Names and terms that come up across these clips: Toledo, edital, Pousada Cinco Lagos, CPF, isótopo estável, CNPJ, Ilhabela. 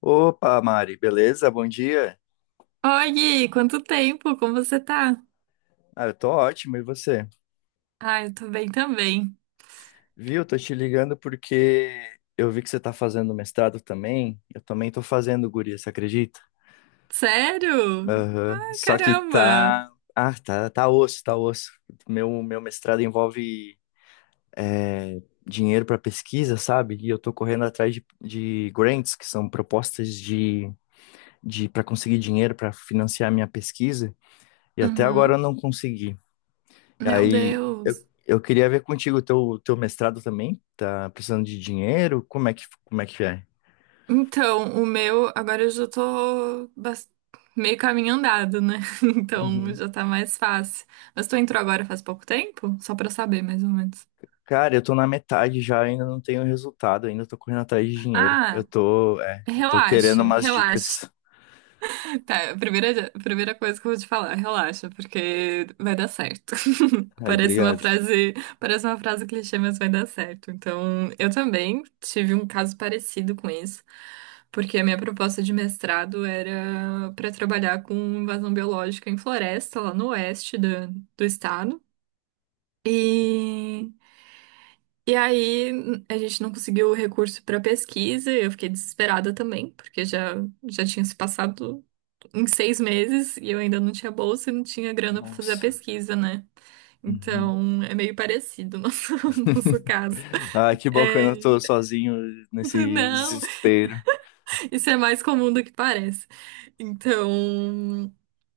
Opa, Mari, beleza? Bom dia. Oi, Gui, quanto tempo? Como você tá? Ah, eu tô ótimo, e você? Ah, eu tô bem também. Viu? Tô te ligando porque eu vi que você tá fazendo mestrado também. Eu também tô fazendo, guria, você acredita? Sério? Ah, Só que caramba! tá. Ah, tá, tá osso, tá osso. Meu mestrado envolve dinheiro para pesquisa, sabe? E eu tô correndo atrás de grants, que são propostas de, para conseguir dinheiro para financiar a minha pesquisa. E até agora eu Uhum. não consegui. E Meu aí, eu, Deus. eu queria ver contigo o teu mestrado também. Tá precisando de dinheiro? Como é que é? Então, o meu, agora eu já tô meio caminho andado, né? Então Uhum. já tá mais fácil. Mas tu entrou agora faz pouco tempo? Só pra saber, mais ou menos. Cara, eu tô na metade já, ainda não tenho resultado, ainda tô correndo atrás de dinheiro. Eu Ah, tô, eu tô querendo relaxa, umas relaxa. dicas. Tá, a primeira coisa que eu vou te falar, relaxa, porque vai dar certo. Ai, Parece uma obrigado. frase, parece uma frase clichê, mas vai dar certo. Então, eu também tive um caso parecido com isso, porque a minha proposta de mestrado era para trabalhar com invasão biológica em floresta, lá no oeste do estado. E, e aí a gente não conseguiu o recurso para pesquisa, eu fiquei desesperada também, porque já tinha se passado em 6 meses e eu ainda não tinha bolsa e não tinha grana para fazer a Nossa. pesquisa, né? Uhum. Então é meio parecido o nosso, nosso caso. Ah, que bom É, que eu não tô sozinho nesse não, desespero. isso é mais comum do que parece. Então,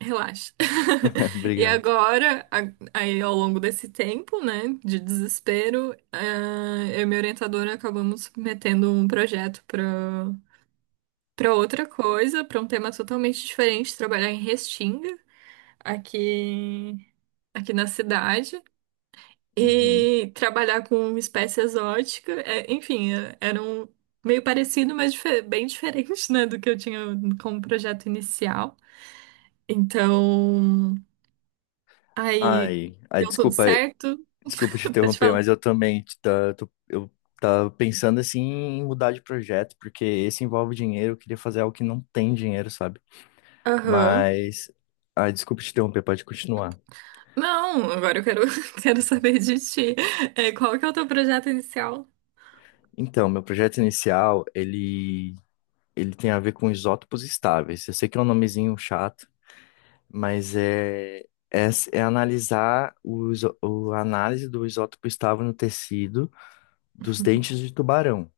relaxa. E Obrigado. agora, aí ao longo desse tempo, né, de desespero, eu e minha orientadora acabamos submetendo um projeto para outra coisa, para um tema totalmente diferente, trabalhar em Restinga aqui aqui na cidade Uhum. e trabalhar com uma espécie exótica. É, enfim, era um meio parecido, mas bem diferente, né, do que eu tinha como projeto inicial. Então, aí Ai, ai, deu tudo desculpa. certo. Desculpa te Pode interromper, falar. mas eu também eu tava pensando assim em mudar de projeto, porque esse envolve dinheiro, eu queria fazer algo que não tem dinheiro, sabe? Aham. Mas, ah, desculpa te interromper, pode continuar. Não, agora eu quero, quero saber de ti. É, qual que é o teu projeto inicial? Então, meu projeto inicial, ele tem a ver com isótopos estáveis. Eu sei que é um nomezinho chato, mas é analisar a análise do isótopo estável no tecido dos dentes de tubarão.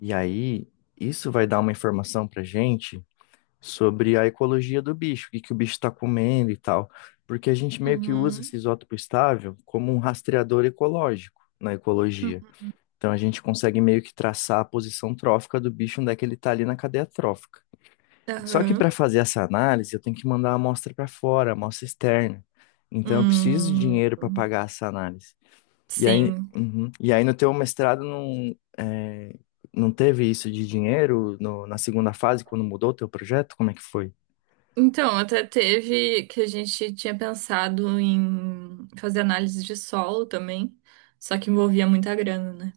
E aí, isso vai dar uma informação pra gente sobre a ecologia do bicho, o que que o bicho está comendo e tal, porque a gente meio que usa esse Uhum. isótopo estável como um rastreador ecológico na ecologia. Então a gente consegue meio que traçar a posição trófica do bicho, onde é que ele está ali na cadeia trófica. Só que para Aham. fazer essa análise, eu tenho que mandar a amostra para fora, a amostra externa. Então eu preciso de Hum, dinheiro para pagar essa análise. E aí, sim. uhum. E aí no teu mestrado não, não teve isso de dinheiro na segunda fase, quando mudou o teu projeto? Como é que foi? Então, até teve que a gente tinha pensado em fazer análise de solo também, só que envolvia muita grana, né?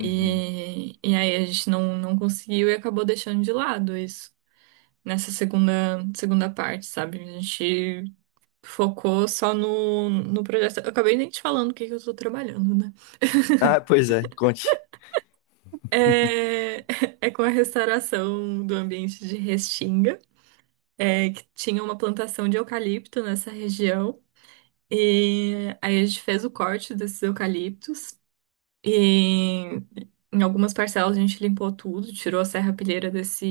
Uhum. E aí a gente não conseguiu e acabou deixando de lado isso nessa segunda parte, sabe? A gente focou só no projeto. Eu acabei nem te falando o que que eu tô trabalhando, né? Ah, pois é, conte. É, é com a restauração do ambiente de Restinga, é, que tinha uma plantação de eucalipto nessa região. E aí a gente fez o corte desses eucaliptos e em algumas parcelas a gente limpou tudo, tirou a serrapilheira desse,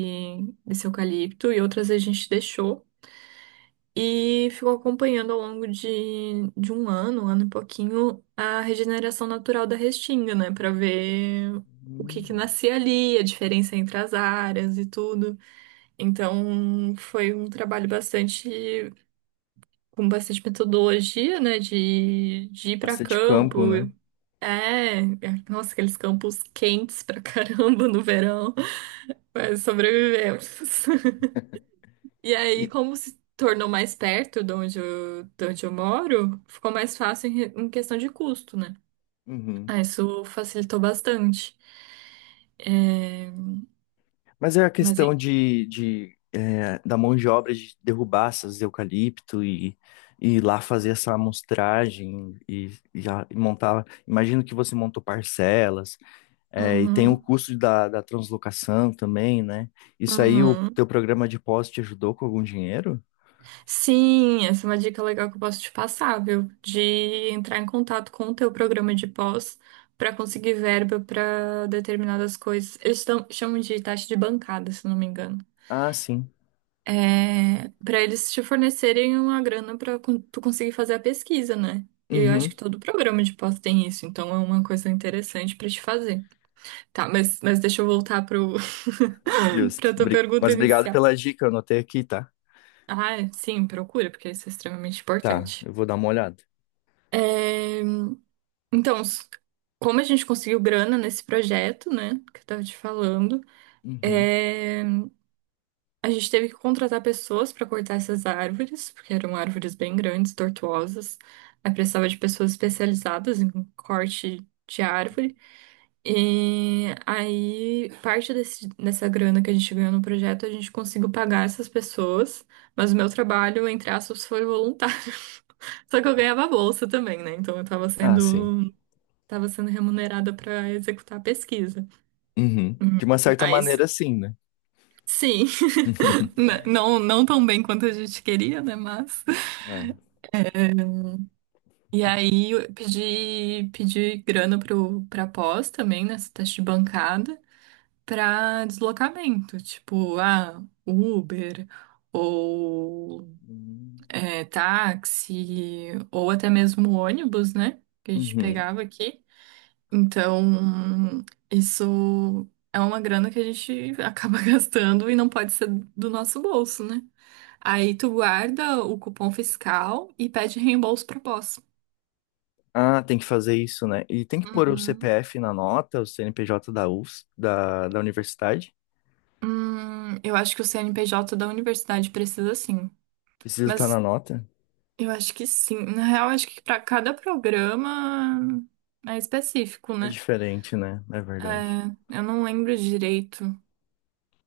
desse eucalipto e outras a gente deixou e ficou acompanhando ao longo de um ano e pouquinho, a regeneração natural da restinga, né? Pra ver o que que Hum. nascia ali, a diferença entre as áreas e tudo. Então foi um trabalho bastante com bastante metodologia, né, de ir para Bastante campo, campo. né? É, nossa, aqueles campos quentes pra caramba no verão, mas sobrevivemos. E aí, E- como se tornou mais perto de onde eu moro, ficou mais fácil em, em questão de custo, né? uhum. Ah, isso facilitou bastante. É, Mas é a mas, hein, questão de da mão de obra de derrubar essas eucalipto e ir lá fazer essa amostragem e e montar. Imagino que você montou parcelas, é, e tem o uhum, custo da translocação também, né? Isso aí, o uhum. teu programa de pós te ajudou com algum dinheiro? Sim, essa é uma dica legal que eu posso te passar, viu? De entrar em contato com o teu programa de pós para conseguir verba para determinadas coisas. Chamam de taxa de bancada, se não me engano. Ah, sim. É, para eles te fornecerem uma grana para tu conseguir fazer a pesquisa, né? E eu acho Uhum. que todo programa de pós tem isso, então é uma coisa interessante para te fazer. Tá, mas deixa eu voltar pro Justo. para tua pergunta Mas obrigado inicial. pela dica, eu anotei aqui, tá? Ah, é? Sim, procura, porque isso é extremamente Tá, importante. eu vou dar uma olhada. é Então, como a gente conseguiu grana nesse projeto, né, que eu tava te falando, Uhum. é, a gente teve que contratar pessoas para cortar essas árvores, porque eram árvores bem grandes, tortuosas. Aí precisava de pessoas especializadas em corte de árvore. E aí, parte dessa grana que a gente ganhou no projeto, a gente conseguiu pagar essas pessoas, mas o meu trabalho, entre aspas, foi voluntário. Só que eu ganhava bolsa também, né? Então eu tava Ah, sim. sendo estava sendo remunerada para executar a pesquisa. Uhum. Hum, De uma certa Aí, maneira, sim, né? sim, não, não tão bem quanto a gente queria, né? Mas. É. E aí eu pedi grana pra pós também, nessa teste de bancada, pra deslocamento, tipo, Uber, ou Hum. Táxi, ou até mesmo ônibus, né? Que a gente Uhum. pegava aqui. Então, isso é uma grana que a gente acaba gastando e não pode ser do nosso bolso, né? Aí tu guarda o cupom fiscal e pede reembolso pro pós. Ah, tem que fazer isso, né? E tem que pôr o Uhum. CPF na nota, o CNPJ da US, da universidade. Eu acho que o CNPJ da universidade precisa sim. Precisa estar Mas na nota. eu acho que sim. Na real, eu acho que para cada programa é específico, É né? diferente, né? É verdade. É, eu não lembro direito,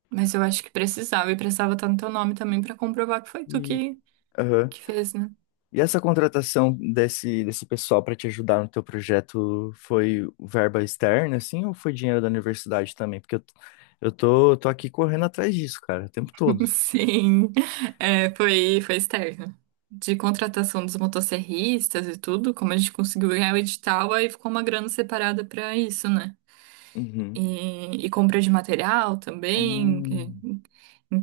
mas eu acho que precisava e precisava estar no teu nome também para comprovar que foi tu E, que, aham. que fez, né? E essa contratação desse pessoal para te ajudar no teu projeto foi verba externa, assim, ou foi dinheiro da universidade também? Porque eu tô aqui correndo atrás disso, cara, o tempo todo. Sim, é, foi externo. De contratação dos motosserristas e tudo, como a gente conseguiu ganhar o edital, aí ficou uma grana separada para isso, né? Uhum. E compra de material também. Hum,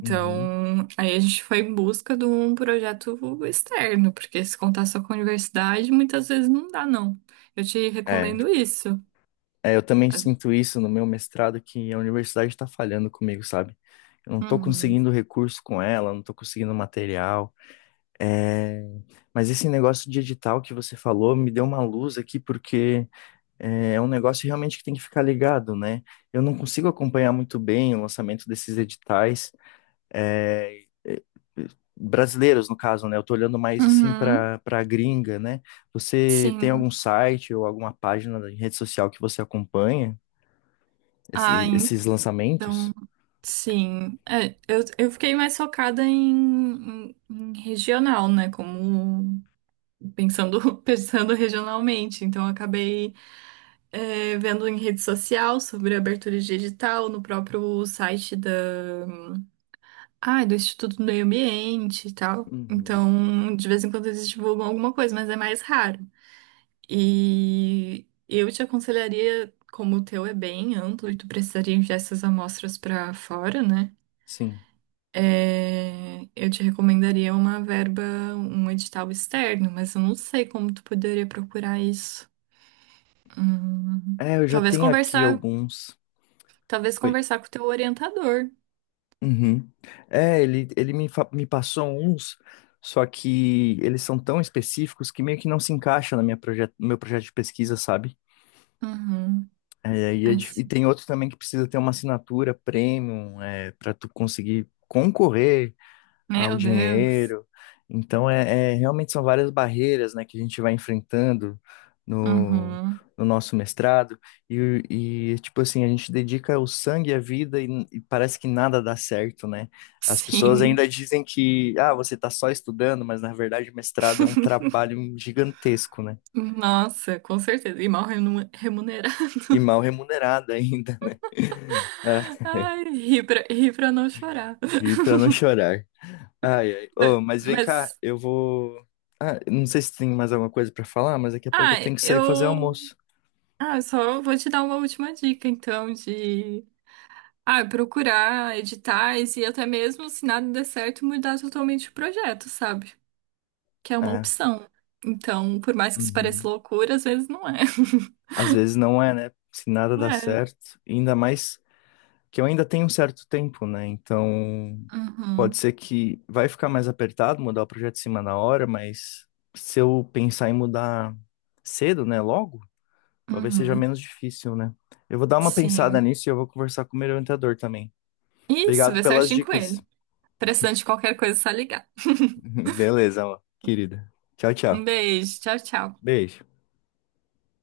uhum. aí a gente foi em busca de um projeto externo, porque se contar só com a universidade, muitas vezes não dá, não. Eu te É, recomendo isso. Eu também As- sinto isso no meu mestrado, que a universidade está falhando comigo, sabe? Eu não estou Uhum. conseguindo recurso com ela, não estou conseguindo material. É, mas esse negócio de edital que você falou me deu uma luz aqui, porque é um negócio realmente que tem que ficar ligado, né? Eu não consigo acompanhar muito bem o lançamento desses editais, é, é, é, brasileiros, no caso, né? Eu tô olhando mais assim Uhum. para gringa, né? Você tem algum Sim. site ou alguma página de rede social que você acompanha Ah, esses lançamentos? então. Sim, eu fiquei mais focada em regional, né? Como pensando, pensando regionalmente. Então, eu acabei vendo em rede social sobre abertura digital no próprio site do Instituto do Meio Ambiente e tal. Uhum. Então, de vez em quando eles divulgam alguma coisa, mas é mais raro. E eu te aconselharia, como o teu é bem amplo e tu precisaria enviar essas amostras para fora, né? Sim. É, eu te recomendaria uma verba, um edital externo, mas eu não sei como tu poderia procurar isso. Hum, É, eu já talvez tenho aqui conversar, alguns. talvez Oi. conversar com o teu orientador. Uhum. É, ele me, me passou uns, só que eles são tão específicos que meio que não se encaixa na no meu projeto de pesquisa, sabe? Uhum. É, aí é Ai, dif- e, sim. tem outros também que precisa ter uma assinatura premium, é, para tu conseguir concorrer ao Meu Deus. dinheiro. Então, realmente são várias barreiras, né, que a gente vai enfrentando no, Uhum. no nosso mestrado. E, tipo assim, a gente dedica o sangue e a vida e parece que nada dá certo, né? As pessoas ainda Sim. dizem que, ah, você está só estudando, mas na verdade o mestrado é um trabalho gigantesco, né? Nossa, com certeza. E mal remunerado. E mal remunerado ainda, né? É. Ai, ri pra não chorar. Ir pra não chorar. Ai, ai. Mas, Ô, mas vem cá, mas, eu vou. Ah, não sei se tem mais alguma coisa pra falar, mas daqui a pouco ah, eu tenho que sair fazer eu, almoço. ah, eu só vou te dar uma última dica, então, de procurar editais e até mesmo, se nada der certo, mudar totalmente o projeto, sabe? Que é uma É. opção. Então, por mais que isso pareça Uhum. loucura, às vezes não é. Às vezes não é, né? Se nada dá É. certo, ainda mais que eu ainda tenho um certo tempo, né? Então, pode Uhum. ser que vai ficar mais apertado mudar o projeto de cima na hora, mas se eu pensar em mudar cedo, né, logo, talvez seja Uhum. menos difícil, né? Eu vou dar uma pensada Sim. nisso e eu vou conversar com o meu orientador também. Isso, Obrigado vê pelas certinho com dicas. ele. Precisando de qualquer coisa, é só ligar. Beleza, amor, querida. Tchau, Um tchau. beijo. Tchau, tchau. Beijo.